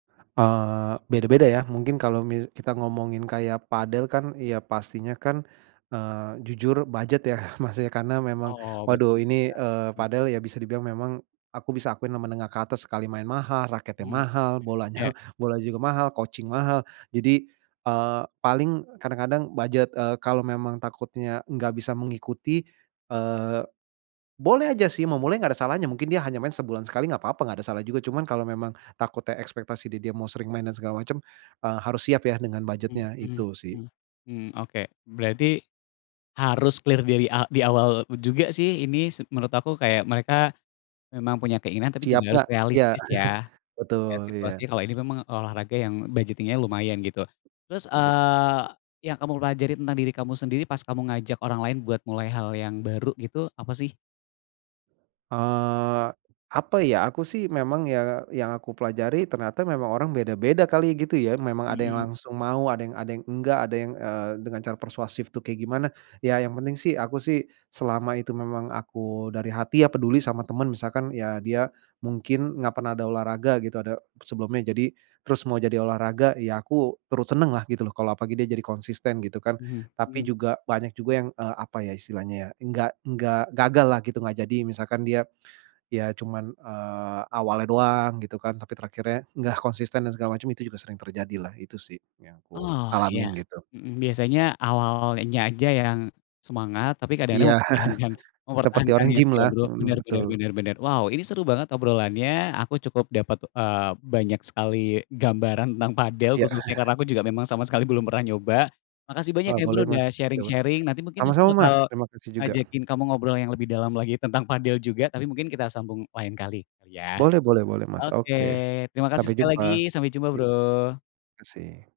Eee, beda-beda ya, mungkin kalo mis kita ngomongin kaya padel kan, ya pastinya kan, eee, jujur budget ya maksudnya, karena memang, Oh, betul waduh ini, eee, juga. Mhm. padel ya bisa dibilang memang aku bisa akuin menengah ke atas, sekali main mahal, raketnya Mhm. mahal, bolanya Iya. bolanya juga mahal, coaching mahal. Jadi, eee, paling kadang-kadang budget, eee, kalau memang takutnya nggak bisa mengikuti, eee, boleh aja sih mau mulai, nggak ada salahnya, mungkin dia hanya main sebulan sekali nggak apa-apa, nggak ada salah juga, cuman kalau memang takutnya ekspektasi dia, dia mau sering main dan segala macem, eee, harus siap ya dengan Mhm, budget-nya, mmm itu sih. mmm mmm, oke, berarti harus clear dari a di awal juga sih ini, s menurut aku kayak mereka memang punya keinginan tapi Siap juga harus nggak, iya. realistis, ya. Melihat Betul, situasinya, iya. kalau ini memang olahraga yang budgeting nya lumayan, gitu. Terus, Bet eee, yang kamu pelajari tentang diri kamu sendiri pas kamu ngajak orang lain buat mulai hal yang baru gitu, apa sih? Eee, apa ya, aku sih memang yang yang aku pelajari ternyata memang orang beda-beda kali ya, gitu ya, memang ada yang Mhm. langsung mau, ada yang ada yang enggak, ada yang, eee, dengan cara persuasif tuh kayak gimana. Ya, yang penting sih aku sih, selama itu memang aku dari hati ya, peduli sama teman, misalkan ya dia mungkin nggak pernah ada olahraga gitu, ada sebelumnya, jadi terus mau jadi olahraga, ya aku terus seneng lah, gitu loh. Kalau apalagi dia jadi konsisten, gitu kan, Mhm tapi mhm. juga banyak juga yang, apa ya istilahnya, ya, nggak nggak gagal lah, gitu nggak jadi, misalkan dia ya cuman, eee, awalnya doang, gitu kan. Tapi terakhirnya nggak konsisten dan segala macam itu juga sering terjadilah, itu sih yang aku Oh, iya. alamin, gitu. Mhm, biasanya awalnya aja yang semangat, tapi Iya. kadang-kadang mempertahankan Seperti orang mempertahankannya gym itu ya, lah. Bro, bener Mhm, bener betul. bener bener. Wow, ini seru banget obrolannya, aku cukup dapet, eee, banyak sekali gambaran tentang padel, Ya. khususnya, karena aku juga memang sama sekali belum pernah nyoba, makasih banyak Eee, ya, Bro, boleh, Mas. udah sharing-sharing, [unintelligible] nanti mungkin aku Sama-sama, bakal Mas, terima kasih juga. ngajakin kamu ngobrol yang lebih dalam lagi tentang padel juga, tapi mungkin kita sambung lain kali, gitu ya. Boleh boleh boleh, Mas. Oke, Oke, terima kasih sampai sekali lagi, jumpa. sampai jumpa, Ya. Bro. Kasih